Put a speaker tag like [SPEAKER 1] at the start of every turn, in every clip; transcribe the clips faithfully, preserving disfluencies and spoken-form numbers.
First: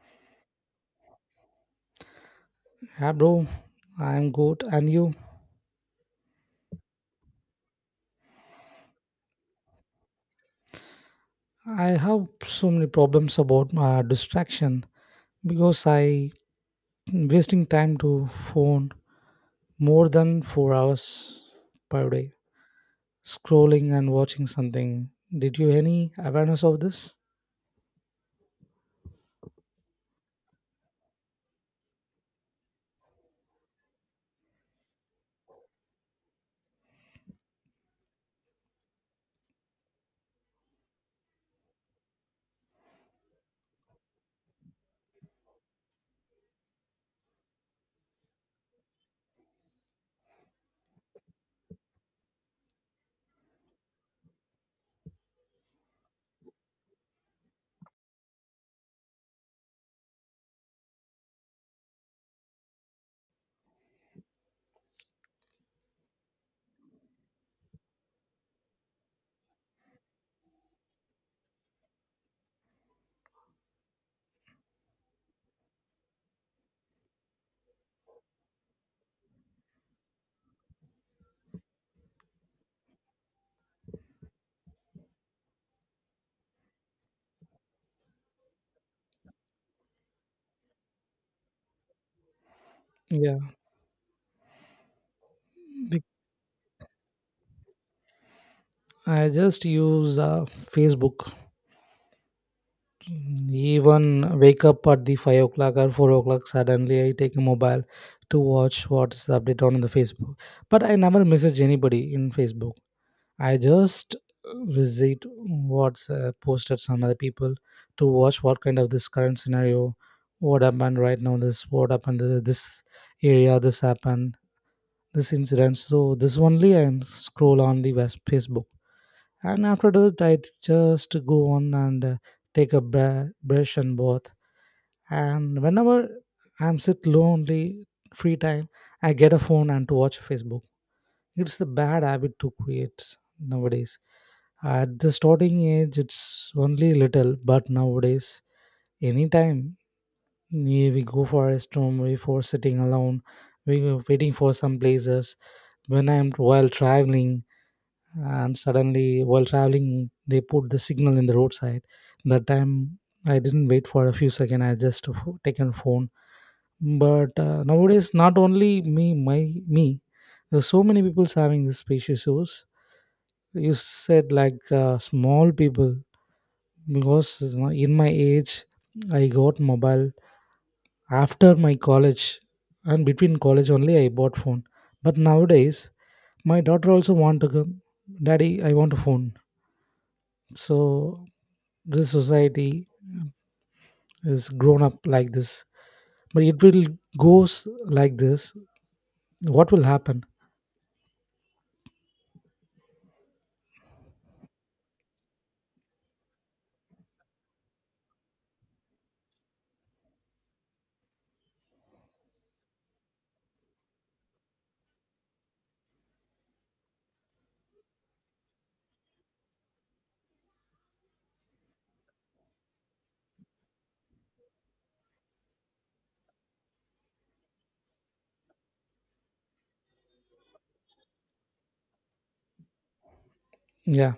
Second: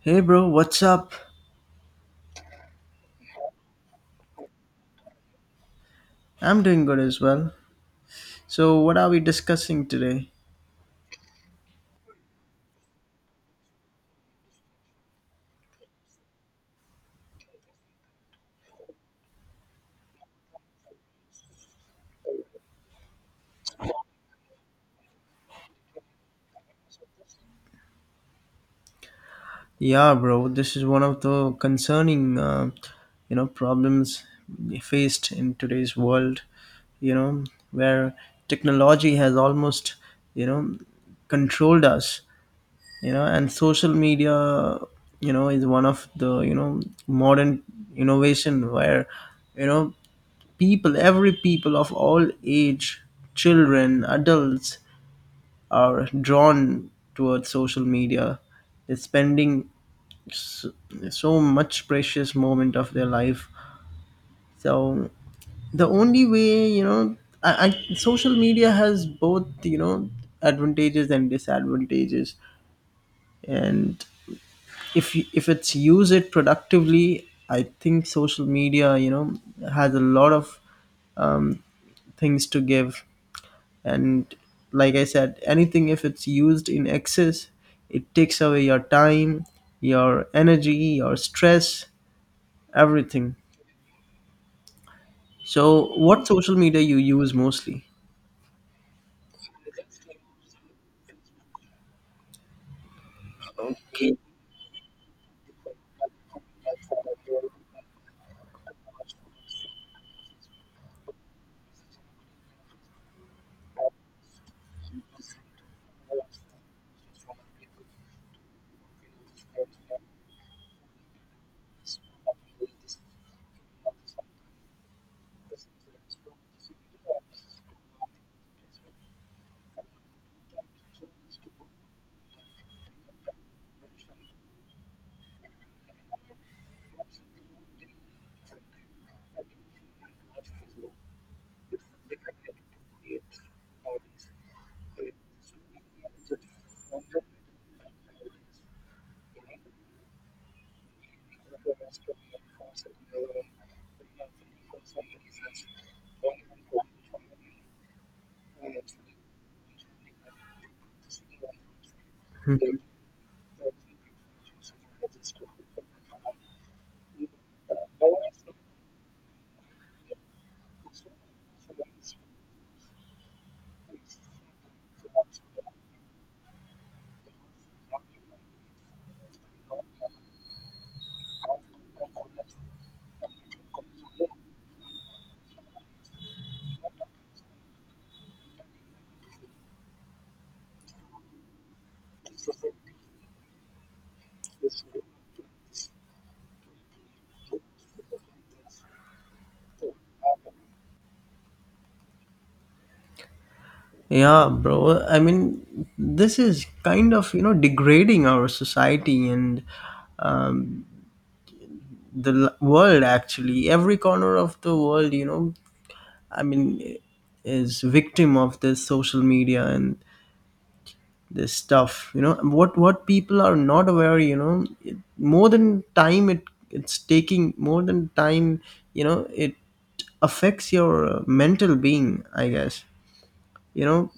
[SPEAKER 1] Hey bro, what's up?
[SPEAKER 2] Yeah, bro, I'm good. And you?
[SPEAKER 1] I'm doing good as well. So, what are we discussing today?
[SPEAKER 2] I have so many problems about uh, distraction because I wasting time to phone more than four hours per day, scrolling and watching something. Did you any awareness of this?
[SPEAKER 1] Yeah, bro, this is one of the concerning, uh, you know, problems faced in today's world, you know, where technology has almost, you know, controlled us, you know, and social media, you know, is one of the, you know, modern innovation where, you know, people, every people of all age, children, adults, are drawn towards social media. They're spending so, so much precious moment of their life. So the only way, you know, I, I, social media has both, you know, advantages and disadvantages. And if you, if it's use it productively, I think social media, you know, has a lot of um, things to give. And like I said, anything if it's used in excess, it takes away your time, your energy, your stress, everything.
[SPEAKER 2] Yeah,
[SPEAKER 1] So
[SPEAKER 2] be-
[SPEAKER 1] what social media you use mostly?
[SPEAKER 2] I just use uh, Facebook.
[SPEAKER 1] Okay.
[SPEAKER 2] Even wake up at the five o'clock or four o'clock. Suddenly, I take a mobile to watch what's the update on the Facebook. But I never message anybody in Facebook. I just uh, visit what's uh, posted some other people to watch what kind of this current scenario, what happened right now, this what happened to this area, this happened, this incident. So this only I am scroll on the West Facebook, and after that I just go on and uh, take a bra- brush and bath. And whenever I'm sit lonely, free time, I get a phone and to watch Facebook. It's a bad habit to create nowadays. At the starting age, it's only little, but nowadays, anytime we we go for a storm, we for sitting alone, we were waiting for some places. When I'm while traveling, and suddenly while traveling, they put the signal in the roadside. That time, I didn't wait for a few seconds. I just fo- taken phone, but uh, nowadays not only me my me, there's so many people's having this space issues. You said like uh, small people, because you know, in my age I got mobile after my college, and between college only I bought phone. But nowadays my daughter also want to go, daddy I want a phone. So this society is grown up like this, but it will goes like this, what will happen.
[SPEAKER 1] Yeah, bro, I mean this is kind of you know degrading our society, and um, the l- world, actually every corner of the world, you know I mean, is victim of this social media. And this stuff, you know what what people are not aware, you know it, more than time it it's taking more than time. you know it affects your uh, mental being, I guess, you know
[SPEAKER 2] Yeah,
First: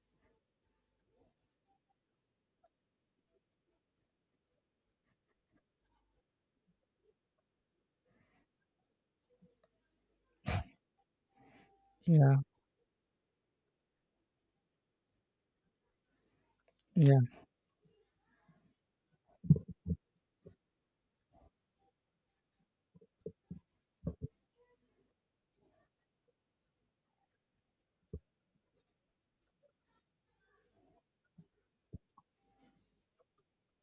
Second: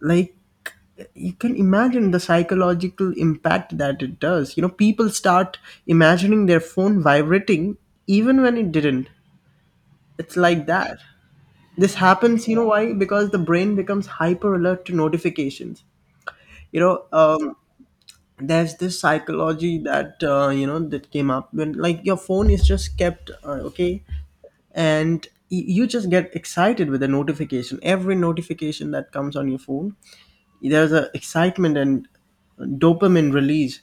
[SPEAKER 1] like you can imagine the psychological impact that it does. you know people start imagining their phone vibrating even when it didn't. It's like that. This
[SPEAKER 2] yeah,
[SPEAKER 1] happens, you know why? Because the brain becomes hyper alert to notifications. you know
[SPEAKER 2] yeah,
[SPEAKER 1] um, there's this psychology that uh, you know that came up when like your phone is just kept uh, okay. And y- you just get excited with the notification every notification that comes on your phone. There's a excitement and dopamine release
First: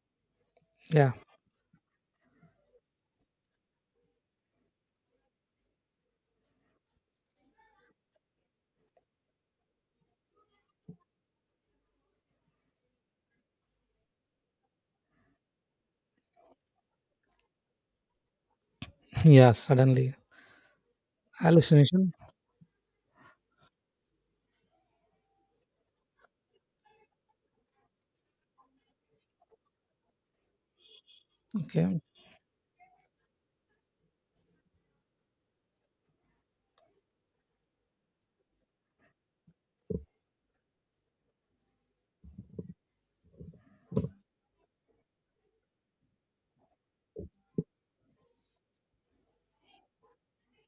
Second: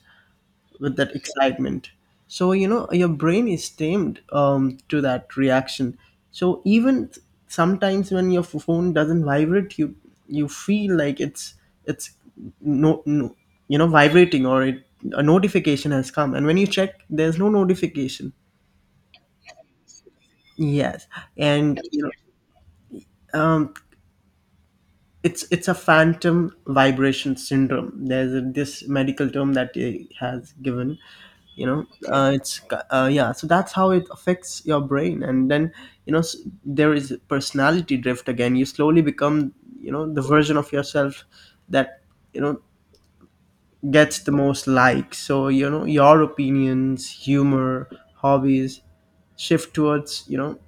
[SPEAKER 1] with
[SPEAKER 2] yeah.
[SPEAKER 1] that excitement. So you know your brain is tamed um, to that reaction. So even th- sometimes when your f- phone doesn't vibrate, you you feel like it's it's no, no, you know vibrating, or it, a notification has come. And when you check there's no notification.
[SPEAKER 2] Yeah, suddenly
[SPEAKER 1] Yes. And you know
[SPEAKER 2] hallucination.
[SPEAKER 1] um, it's it's a phantom vibration syndrome. There's a, this medical term that it has given, you know
[SPEAKER 2] Okay.
[SPEAKER 1] okay. uh, it's uh, yeah, so that's how it affects your brain. And then you know s- there is personality drift. Again, you slowly become you know the version of yourself that you know gets the most likes. So you know your opinions, humor, hobbies shift towards you know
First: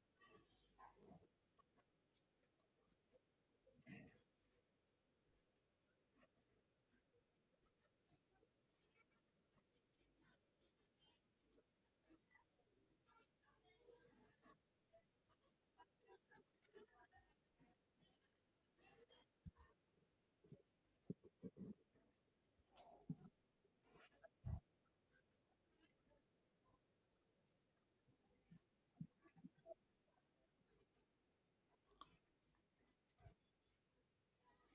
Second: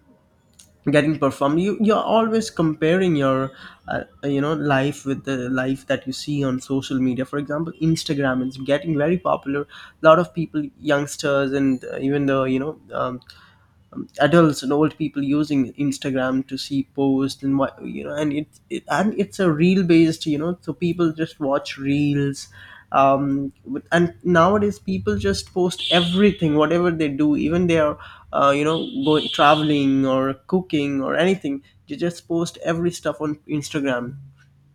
[SPEAKER 1] getting performed. You you're always comparing your uh, you know life with the life that you see on social media. For example, Instagram is getting very popular. A lot of people, youngsters, and uh, even the you know um, adults and old people using Instagram to see posts and what you know, and it, it and it's a reel based, you know, so people just watch reels. Um, with- and nowadays people just post everything, whatever they do, even they are, uh, you know, going traveling or cooking or anything. They just post every stuff on Instagram,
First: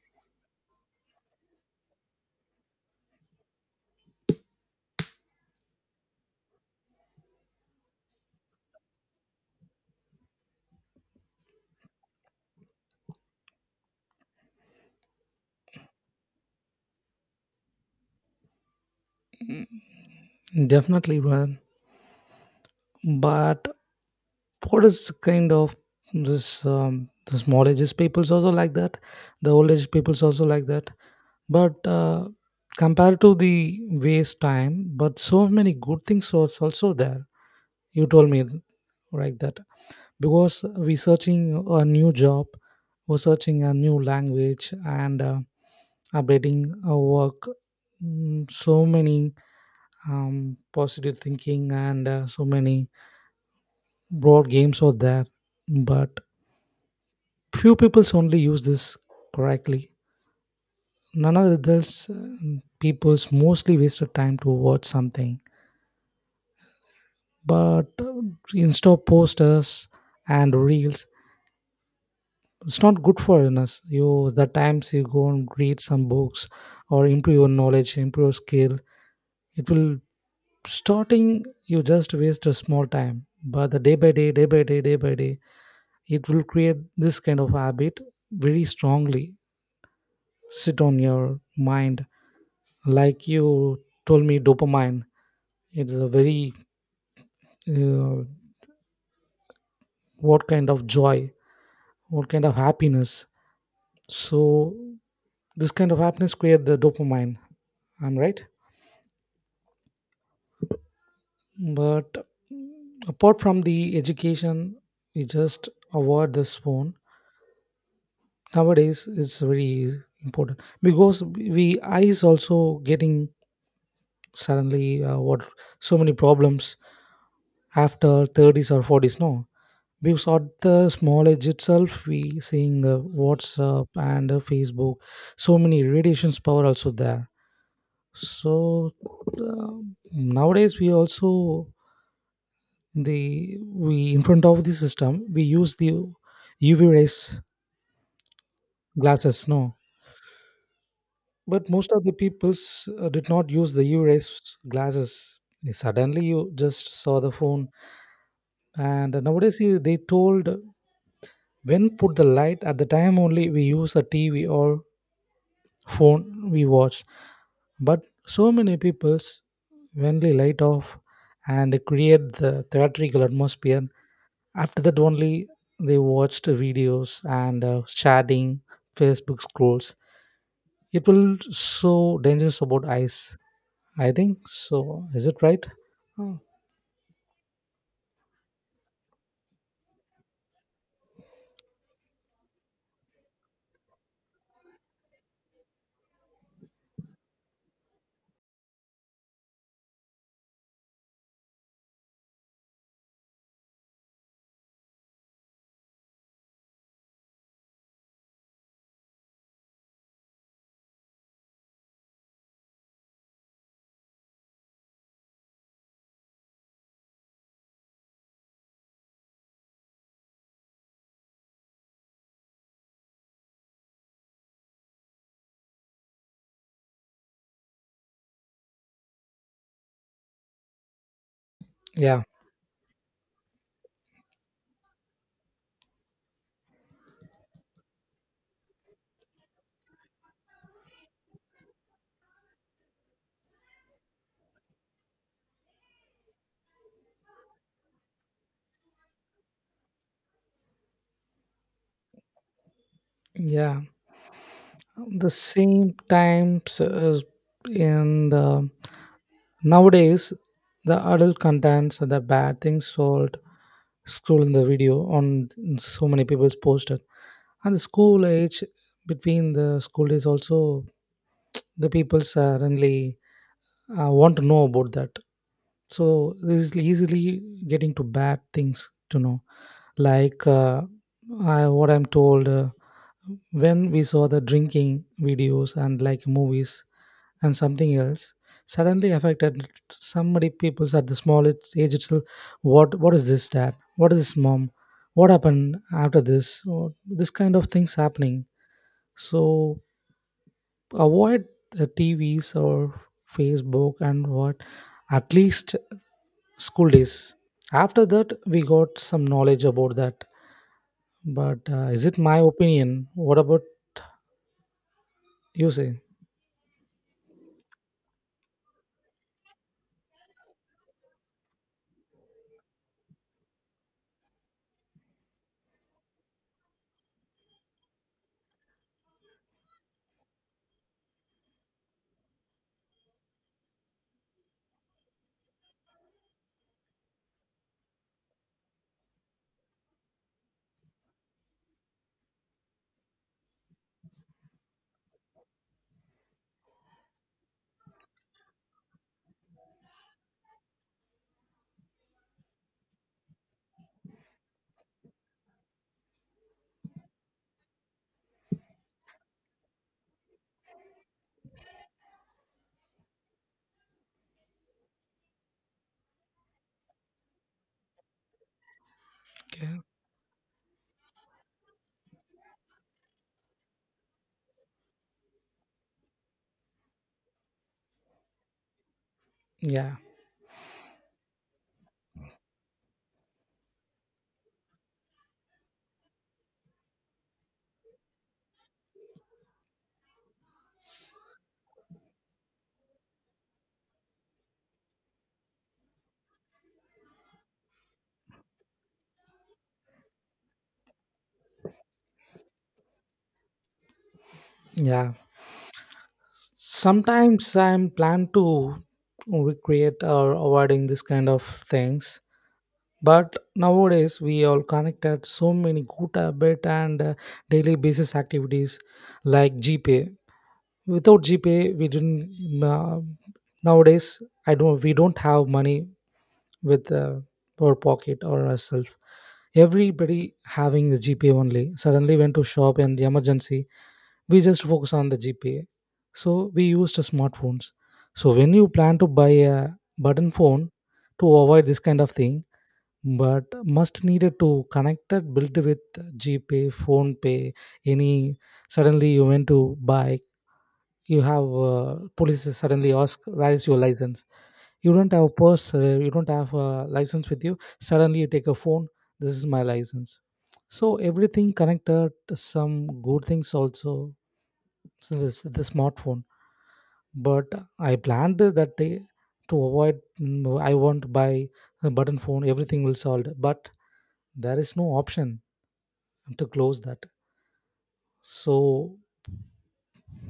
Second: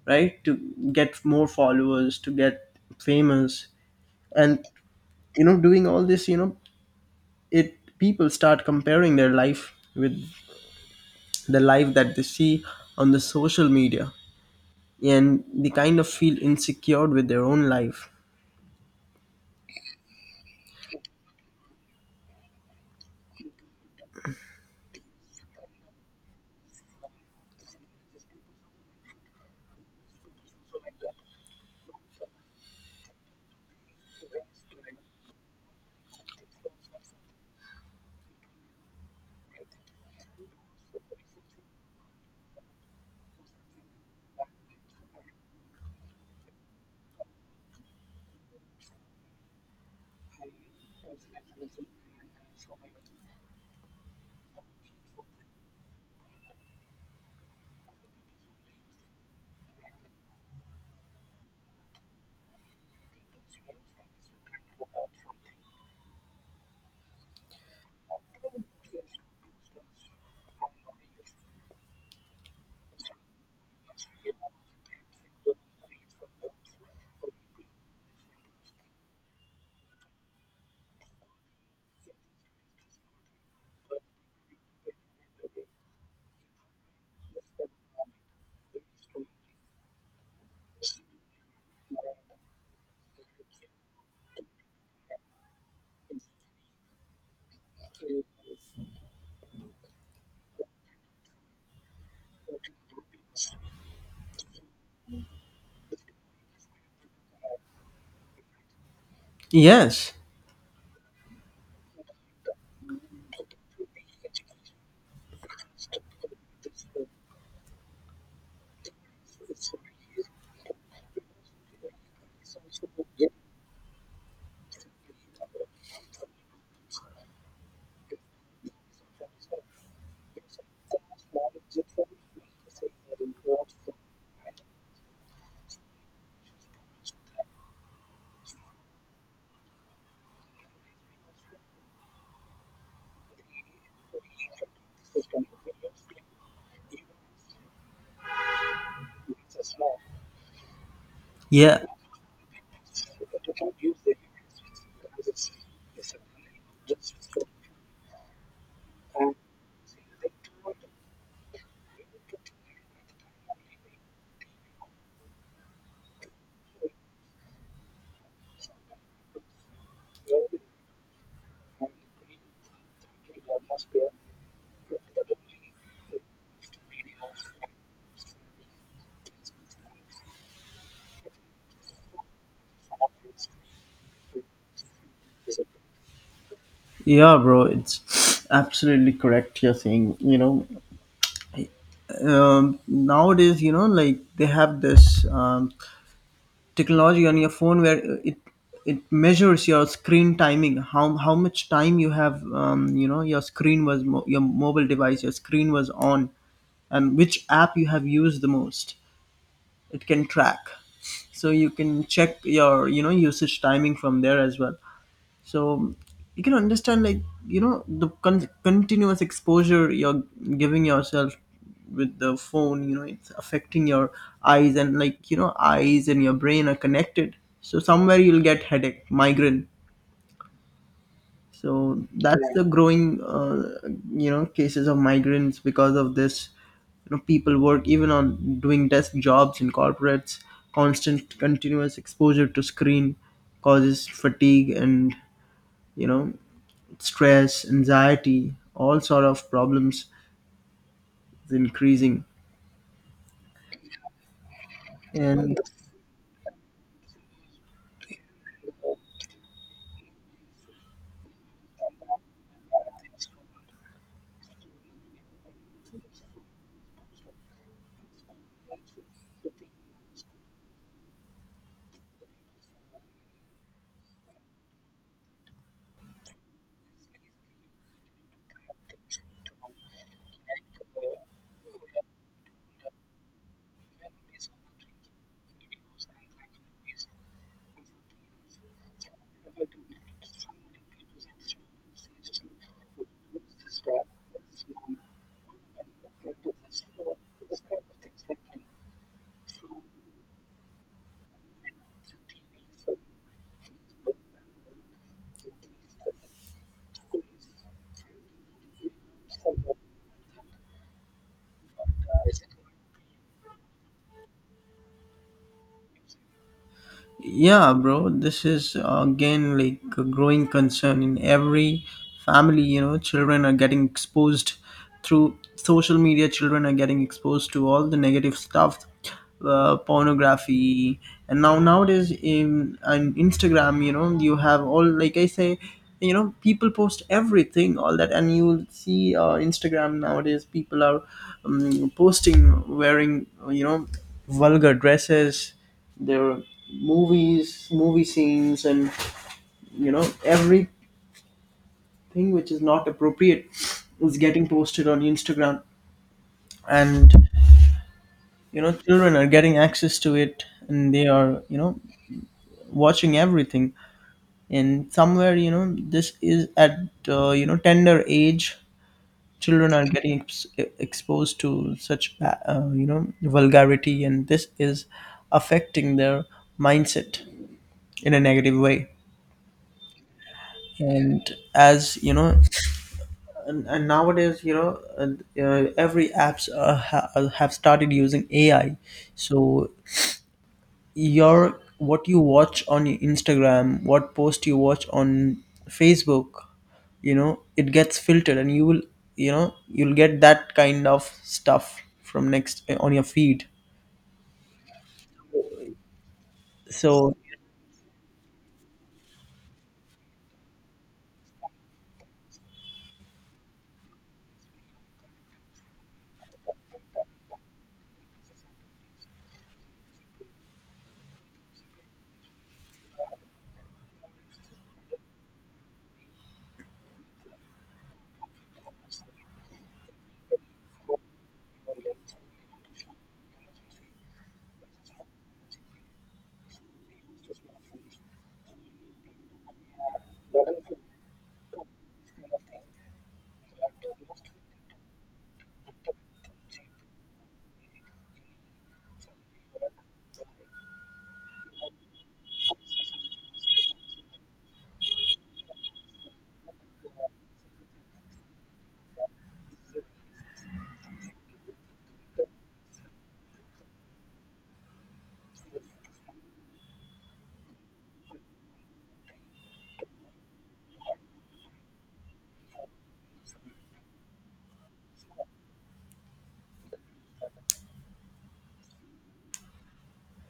[SPEAKER 1] right, to get more followers, to get famous, and you know, doing all this, you know, it people start comparing their life with the life that they see on the social media. And they kind of feel insecure with their own life.
[SPEAKER 2] Definitely, brother. But what is kind of this um, the small ages peoples also like that, the old age peoples also like that. But uh, compared to the waste time, but so many good things was also there, you told me, like that. Because we searching a new job, we're searching a new language and uh, updating our work. Mm, so many um, positive thinking and uh, so many broad games are there. But few peoples only use this correctly. None of the adults, uh, peoples mostly wasted time to watch something. But uh, Insta posters and reels, it's not good for us. You the times you go and read some books or improve your knowledge, improve your skill. It will starting you just waste a small time. But the day by day, day by day, day by day, it will create this kind of habit very strongly. Sit on your mind, like you told me dopamine, it's a very uh, what kind of joy, what kind of happiness. So this kind of happiness create the dopamine, I'm right?
[SPEAKER 1] Yes.
[SPEAKER 2] But apart from the education, we just avoid this phone. Nowadays it's very important, because we eyes also getting suddenly uh, what, so many problems after thirties or forties no, because at the small edge itself we seeing the WhatsApp and the Facebook, so many radiations power also there. So uh, nowadays we also the we in front of the system we use the U V rays glasses no, but
[SPEAKER 1] Yeah.
[SPEAKER 2] most of the peoples uh, did not use the U V rays glasses. Suddenly you just saw the phone, and nowadays you- they told when put the light at the time only we use a TV or phone we watch. But so many people's only light off and create the theatrical atmosphere. After that only they watched videos and uh, chatting, Facebook scrolls, it will so dangerous about eyes, I think so, is it right? Oh.
[SPEAKER 1] Yeah, bro, it's absolutely correct you're saying, you know um, nowadays you know like they have this um, technology on your phone where it it measures your screen timing, how how much time you have, um, you know your screen was mo- your mobile device, your screen was on, and which app you have used the most. It can track. So you can check your you know usage timing from there as well. So you can understand, like, you know the con- continuous exposure you're giving yourself with the phone. you know it's affecting your eyes, and like you know eyes and your brain are connected, so somewhere you'll get headache, migraine. So
[SPEAKER 2] Yeah,
[SPEAKER 1] that's the growing, uh, you know, cases of migrants because of this. You know, people work even on doing desk jobs in corporates. Constant, continuous exposure to screen causes fatigue and you know stress, anxiety, all sort of problems is increasing.
[SPEAKER 2] yeah, the
[SPEAKER 1] And
[SPEAKER 2] same times as in the nowadays the adult contents the bad things sold scroll in the video on, so many people's posted, and the school age, between the school days also, the people's suddenly uh, want to know about that. So this is easily getting to bad things to know, like uh, I, what I'm told, uh, when we saw the drinking videos and like movies and something else, suddenly affected somebody peoples at the smallest age itself. what what is this dad, what is this mom, what happened after this, or this kind of things happening. So avoid the T V's or Facebook and what, at least school days. After that, we got some knowledge about that. But uh, is it my opinion? What about you say?
[SPEAKER 1] yeah, bro, this is uh, again like a growing concern in every family. You know, children are getting exposed through social media. Children are getting exposed to all the negative stuff, uh, pornography. And now nowadays in on Instagram, you know, you have all, like I say, you know, people post everything, all that. And you'll see uh, Instagram nowadays people are um, posting, wearing, you know, vulgar dresses. There were movies movie scenes and you know everything which is not appropriate is getting posted on Instagram. And you know children are getting access to it, and they are you know watching everything. And somewhere you know this is at uh, you know tender age, children
[SPEAKER 2] Okay.
[SPEAKER 1] are getting ex- exposed to such ba- uh, you know vulgarity, and this is affecting their mindset in a negative way.
[SPEAKER 2] Yeah,
[SPEAKER 1] And as you know, and, and nowadays, you know uh, uh, every apps uh, ha- uh, have started using A I. So your, what you watch on your Instagram, what post you watch on Facebook, you know it gets filtered. And you will you know you'll get that kind of stuff from next uh, on your feed.
[SPEAKER 2] yeah.
[SPEAKER 1] So
[SPEAKER 2] Sometimes I'm plan to recreate or avoiding this kind of things. But nowadays we all connected so many good habit and uh, daily basis activities like G P A. Without gpay we didn't mm, uh, nowadays I don't we don't have money with uh, our pocket or ourselves, everybody having the gpay only. Suddenly went to shop and the emergency, we just focus on the gpay, so we used smartphones. So when you plan to buy a button phone to avoid this kind of thing, but must needed to connect it built with gpay, phone pay, any. Suddenly you went to buy, you have uh, police suddenly ask where is your license, you don't have a purse, uh, you don't have a license with you, suddenly you take a phone, this is my license. So everything connected to some good things also, so this the smartphone. But I planned that day to avoid, mm, I won't buy a button phone, everything will solve, but there is no option to close that. So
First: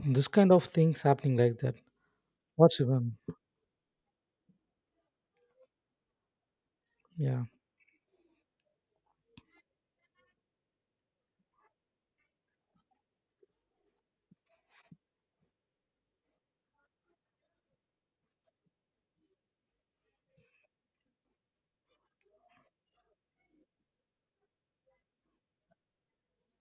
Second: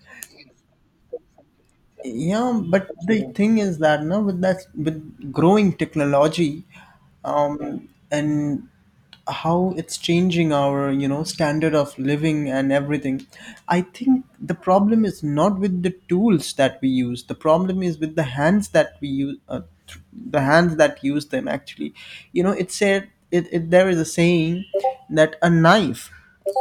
[SPEAKER 2] this kind of things happening like that.
[SPEAKER 1] yeah,
[SPEAKER 2] What's
[SPEAKER 1] but
[SPEAKER 2] even.
[SPEAKER 1] the thing is that now with that with growing technology,
[SPEAKER 2] Yeah,
[SPEAKER 1] um and how it's changing our you know standard of living and everything. I think the problem is not with the tools that we use. The problem is with the hands that we use. uh, th- the hands that use them, actually. you know it said it, it there is a saying that a knife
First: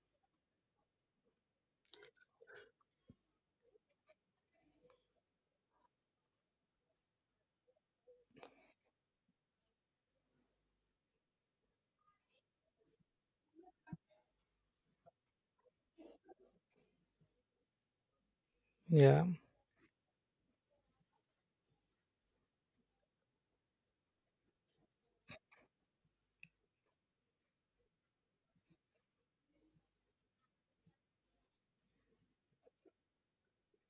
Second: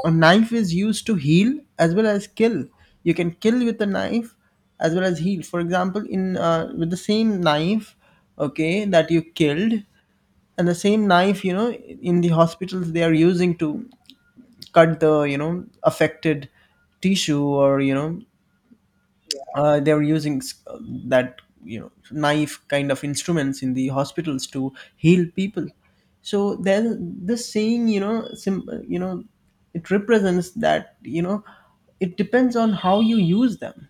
[SPEAKER 1] a knife is used to heal as well as kill. You can kill with a knife as well as heal. For example, in uh, with the same knife, okay, that you killed. And the same knife, you know in the hospitals they are using to cut the you know affected tissue, or you know
[SPEAKER 2] yeah.
[SPEAKER 1] uh, they're using s- that you know knife kind of instruments in the hospitals to heal people. So there's this saying, you know sim- you know it represents that you know it depends on how you use them.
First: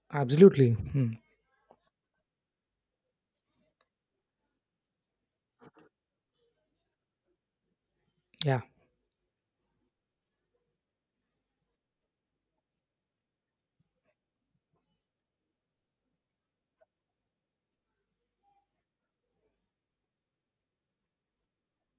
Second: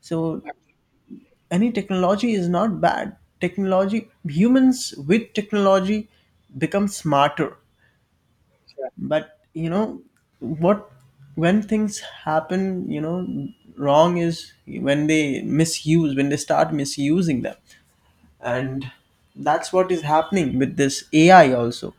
[SPEAKER 1] So
[SPEAKER 2] Absolutely. Hmm.
[SPEAKER 1] any technology is not bad. Technology, humans with technology, become smarter.
[SPEAKER 2] Yeah.
[SPEAKER 1] But you know what, when things happen, you know wrong is when they misuse, when they start misusing them. And that's what is happening with this A I also.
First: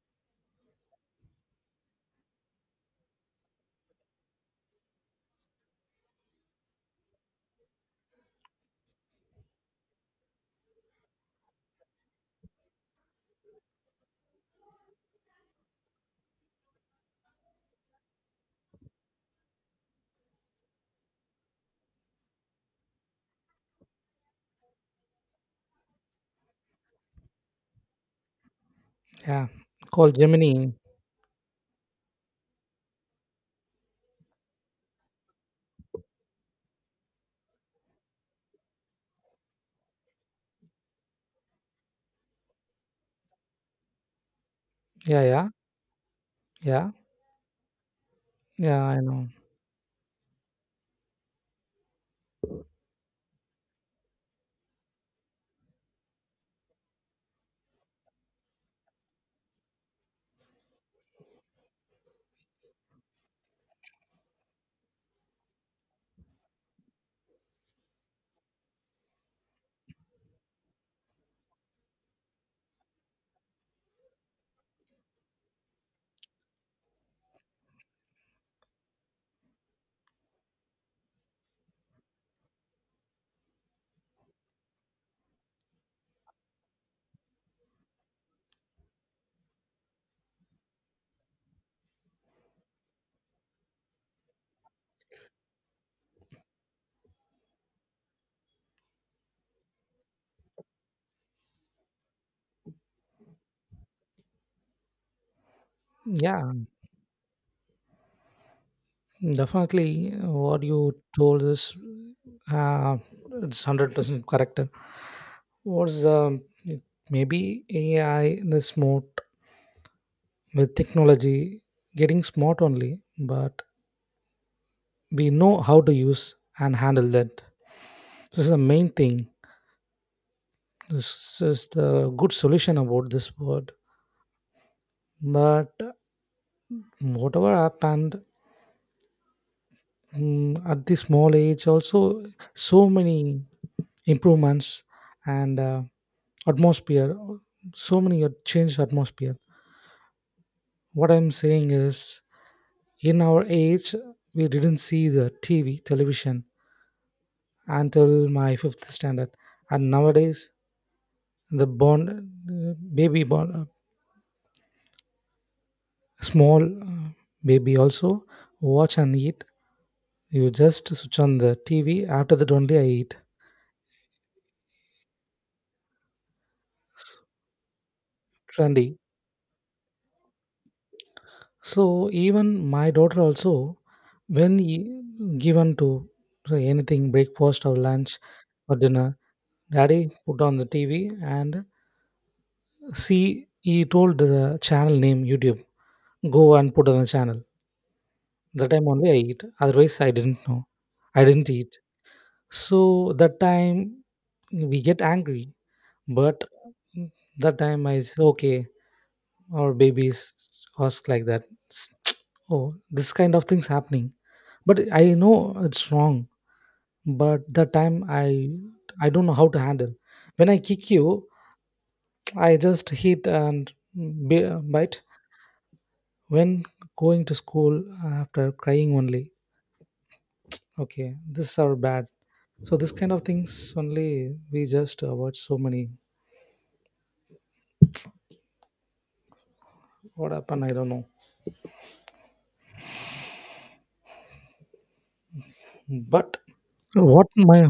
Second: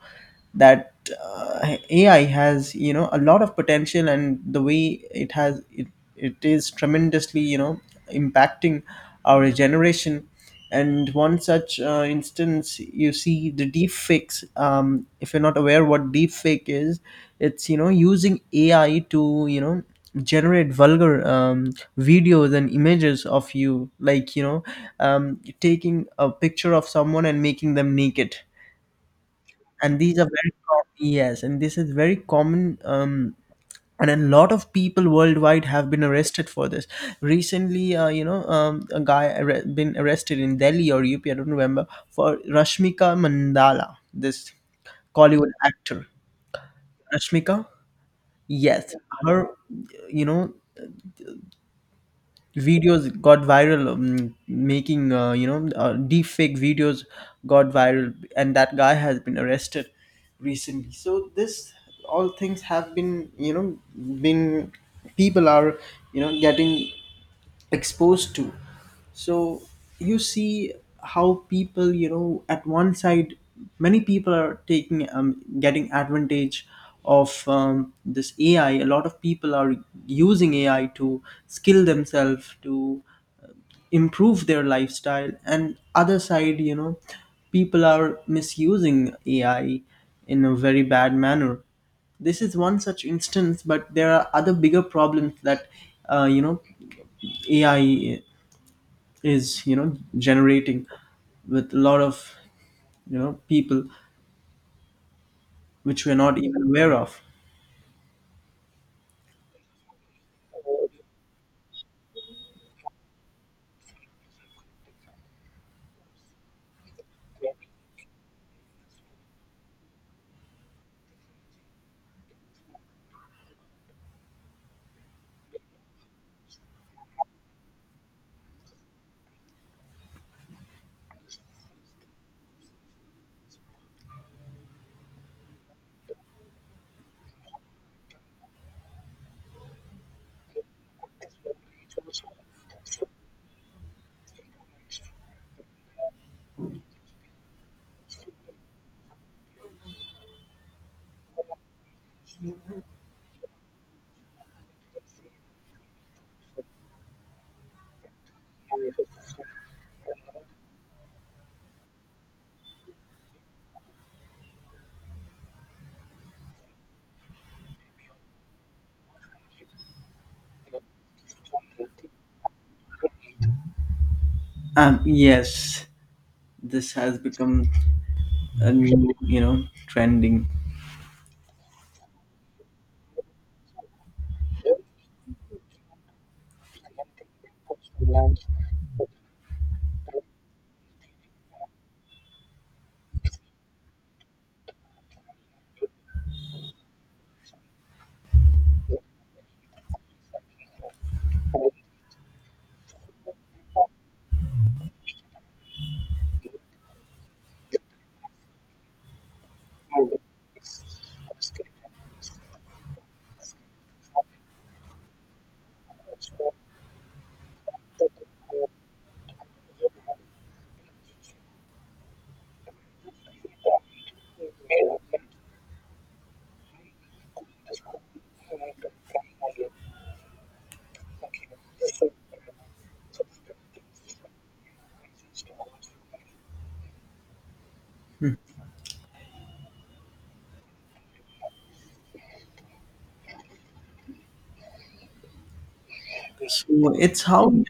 [SPEAKER 1] That uh, A I has, you know a lot of potential, and the way it has it, it is tremendously you know impacting our generation. And one such uh, instance, you see the deep fakes. um, if you're not aware what deep fake is, it's you know using A I to you know generate vulgar, um, videos and images of you, like you know um, taking a picture of someone and making them naked.
[SPEAKER 2] Yeah.
[SPEAKER 1] And these
[SPEAKER 2] Called
[SPEAKER 1] are very
[SPEAKER 2] Gemini.
[SPEAKER 1] com- yes, and this is very common, um, and a lot of people worldwide have been arrested for this recently. uh, you know um, a guy arre- been arrested in Delhi or U P, I don't remember, for Rashmika Mandala, this
[SPEAKER 2] Yeah. Yeah.
[SPEAKER 1] Kollywood actor.
[SPEAKER 2] Yeah.
[SPEAKER 1] Rashmika?
[SPEAKER 2] Yeah,
[SPEAKER 1] Yes.
[SPEAKER 2] I know.
[SPEAKER 1] Her, you know, videos got viral, um, making uh, you know uh, deep fake videos got viral, and that guy has been arrested recently. So this all things have been, you know been people are you know getting exposed to. So you see how people, you know at one side, many people are taking um, getting advantage of, um, this A I. A lot of people are using A I to skill themselves, to improve their lifestyle. And other side, you know people are misusing A I in a very bad manner. This is one such instance, but there are other bigger problems that uh, you know A I is you know generating with a lot of you know people, which we're not even
[SPEAKER 2] Yeah.
[SPEAKER 1] aware of.
[SPEAKER 2] Definitely. What you told is, uh, it's hundred percent correct. Was um, it- maybe A I in the smart with technology getting smart only, but we know how to use and handle that. This is the main thing. This is the good solution about this word. But whatever happened, mm, at this small age also so many improvements and uh, atmosphere, so many had changed atmosphere. What I'm saying is, in our age we didn't see the T V television until my fifth standard. And nowadays the born uh, baby born, uh, small uh, baby also watch and eat. You just switch on the T V, after that only I eat.
[SPEAKER 1] Um, yes, this
[SPEAKER 2] It's
[SPEAKER 1] has become a
[SPEAKER 2] trendy.
[SPEAKER 1] new you know trending.
[SPEAKER 2] So even my daughter also, when y- given to anything, breakfast or lunch or dinner, daddy put on the T V, and see he told the channel name YouTube. Go and put on the channel. That time only I eat, otherwise I didn't know, I didn't eat. So that time we get angry. But that time I said okay, our babies ask like that. Oh, this kind of things happening, but I know it's wrong. But the time i i don't know how to handle. When I kick you, I just hit and b- bite. When going to school, after crying only, okay, this are bad. So this kind of things only we just avoid so many, what happened I don't know. But
[SPEAKER 1] So it's
[SPEAKER 2] what
[SPEAKER 1] how
[SPEAKER 2] my.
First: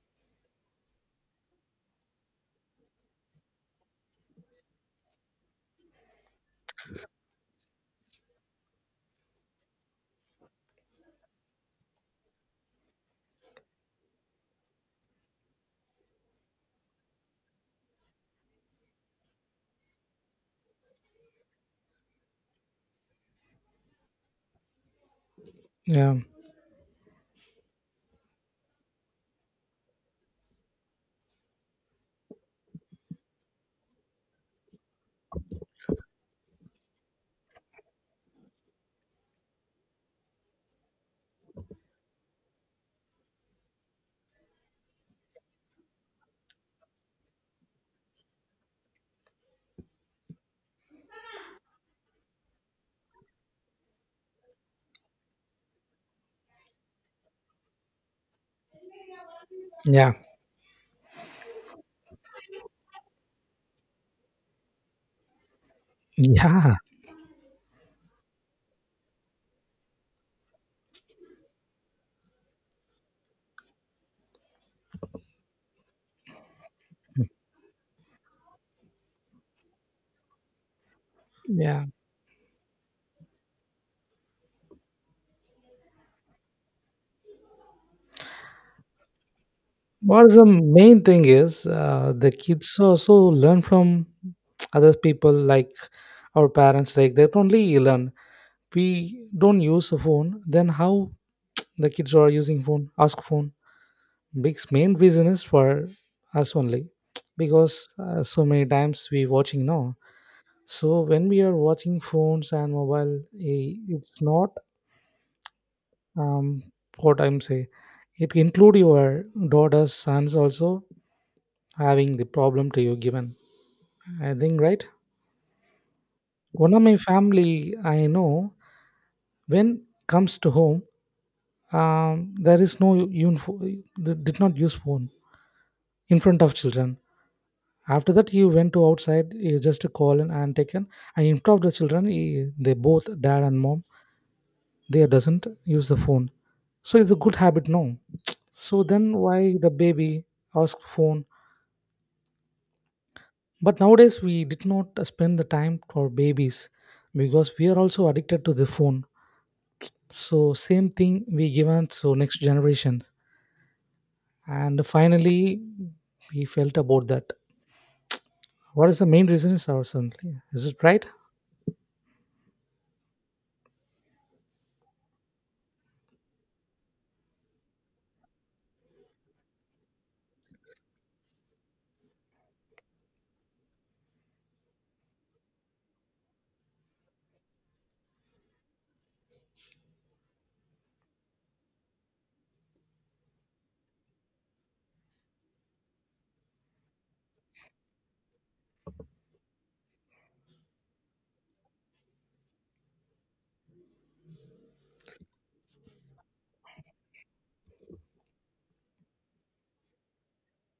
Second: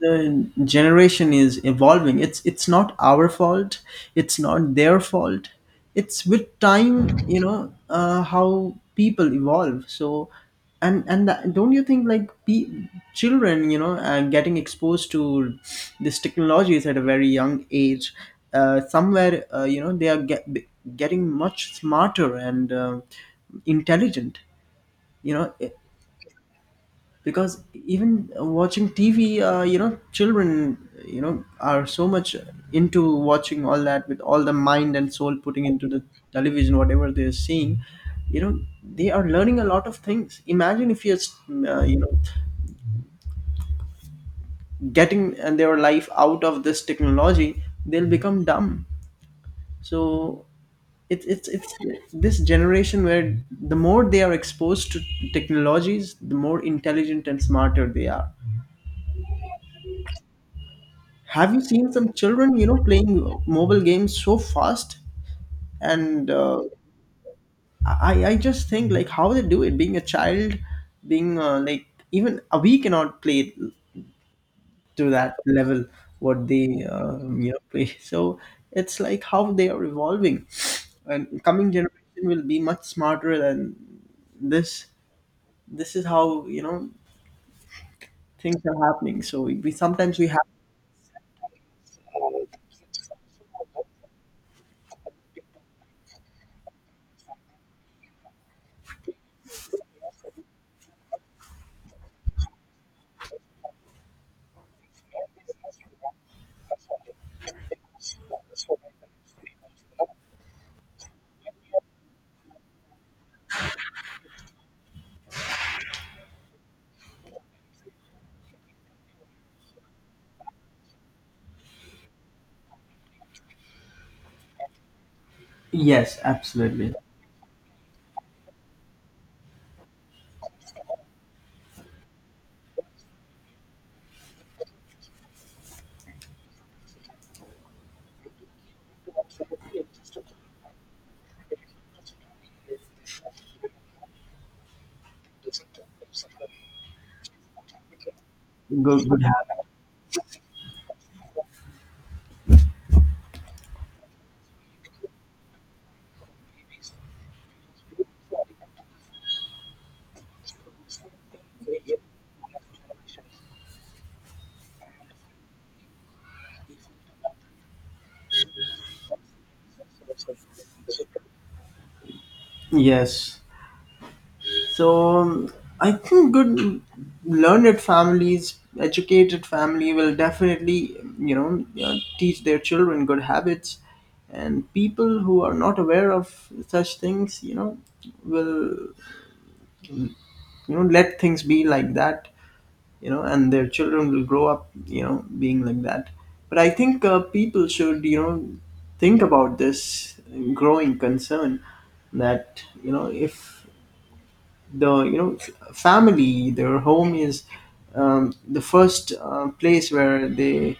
[SPEAKER 1] the generation is evolving. It's it's not our fault. It's not their fault. It's with time, you know, uh, how people evolve. So, and and that, don't you think like pe- children, you know, uh, getting exposed to these technologies at a very young age, uh, somewhere, uh, you know, they are get, getting much smarter and uh, intelligent. You know,
[SPEAKER 2] Yeah,
[SPEAKER 1] because even watching T V, uh, you know children you know are so much into watching all that, with all the mind and soul putting into the television, whatever they're seeing, you know they are learning a lot of things. Imagine if you're uh, you know getting uh, their life out of this technology, they'll become dumb. So it's it's it's this generation where the more they are exposed to technologies, the more intelligent and smarter they are.
[SPEAKER 2] yeah,
[SPEAKER 1] Have you seen some children you know playing mobile games so fast? And uh,
[SPEAKER 2] yeah,
[SPEAKER 1] I i just think like how they do it, being a child, being uh, like even uh, we cannot play to that level what they um, you know play. So it's like how they are evolving, and coming
[SPEAKER 2] yeah.
[SPEAKER 1] generation will be much smarter than this. This is how you know things are happening, so we, we sometimes we
[SPEAKER 2] What is
[SPEAKER 1] have.
[SPEAKER 2] the main thing is, uh, the kids also learn from other people, like our parents. Like they only learn. We don't use a phone, then how the kids are using phone? Ask phone. Big main reason is for us only, because uh, so many times we watching now. So when we are watching phones and mobile, i- it's not um, what I'm say, it include your daughters, sons also having the problem to you given. I think right.
[SPEAKER 1] Yes,
[SPEAKER 2] One of
[SPEAKER 1] absolutely.
[SPEAKER 2] my family I know, when comes to home, um, there is no uniform, they did not use phone in front of children. After that, he went to outside, he just to call and, and taken. And in front of the children, he, they both dad and mom, they doesn't use the phone. So it's a good habit, no? So
[SPEAKER 1] Good
[SPEAKER 2] then
[SPEAKER 1] good
[SPEAKER 2] why
[SPEAKER 1] habit.
[SPEAKER 2] the baby ask phone? But nowadays we did not spend the time for babies because we are also addicted to the phone, so same thing we given, so next generation. And finally we felt about that what is the main reasons, or something, is it right?
[SPEAKER 1] Yes. So um, I think good learned families, educated family will definitely, you know, uh, teach their children good habits. And people who are not aware of such things, you know, will you know let things be like that, you know, and their children will grow up, you know, being like that. But I think uh, people should, you know, think about this growing concern. That you know if the you know family, their home is um, the first uh, place where they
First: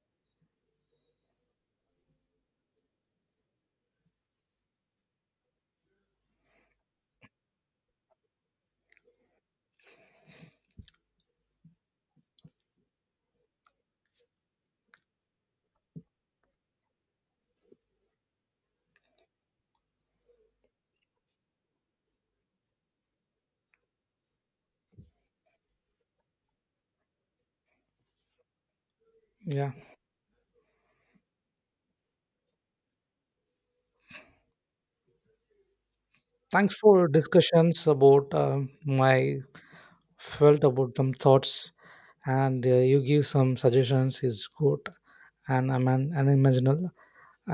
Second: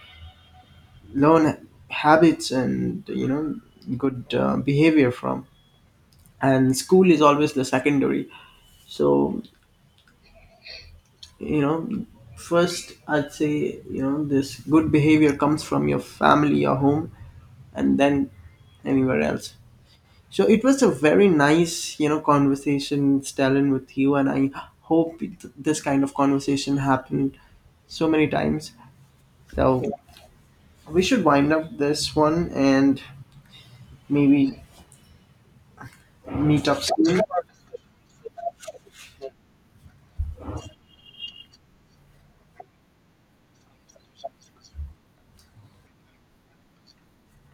[SPEAKER 1] learn habits and you know good uh, behavior from. And school is always the secondary. So you know first I'd say you know this good behavior comes from your family, your home, and then anywhere else. So it was a very nice, you know, conversation, Stalin, with you, and I hope it, this kind of conversation happened so many times. So
[SPEAKER 2] Yeah.
[SPEAKER 1] we should wind up this one and maybe meet
[SPEAKER 2] Thanks
[SPEAKER 1] up
[SPEAKER 2] for
[SPEAKER 1] soon.
[SPEAKER 2] discussions about um my felt about some thoughts, and uh, you give some suggestions is good. And I'm an unimaginable,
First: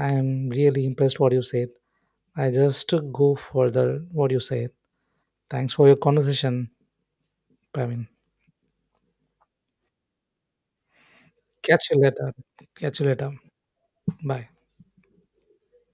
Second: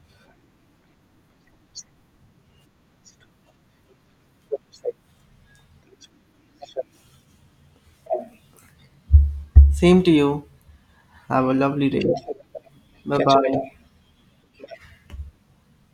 [SPEAKER 2] I am really impressed what you said. I just go for the what you said. Thanks for your conversation, Pravin.
[SPEAKER 1] Same to you. Have a
[SPEAKER 2] Catch
[SPEAKER 1] lovely
[SPEAKER 2] you
[SPEAKER 1] day.
[SPEAKER 2] later, catch you
[SPEAKER 1] Bye
[SPEAKER 2] later.
[SPEAKER 1] bye.
[SPEAKER 2] Bye.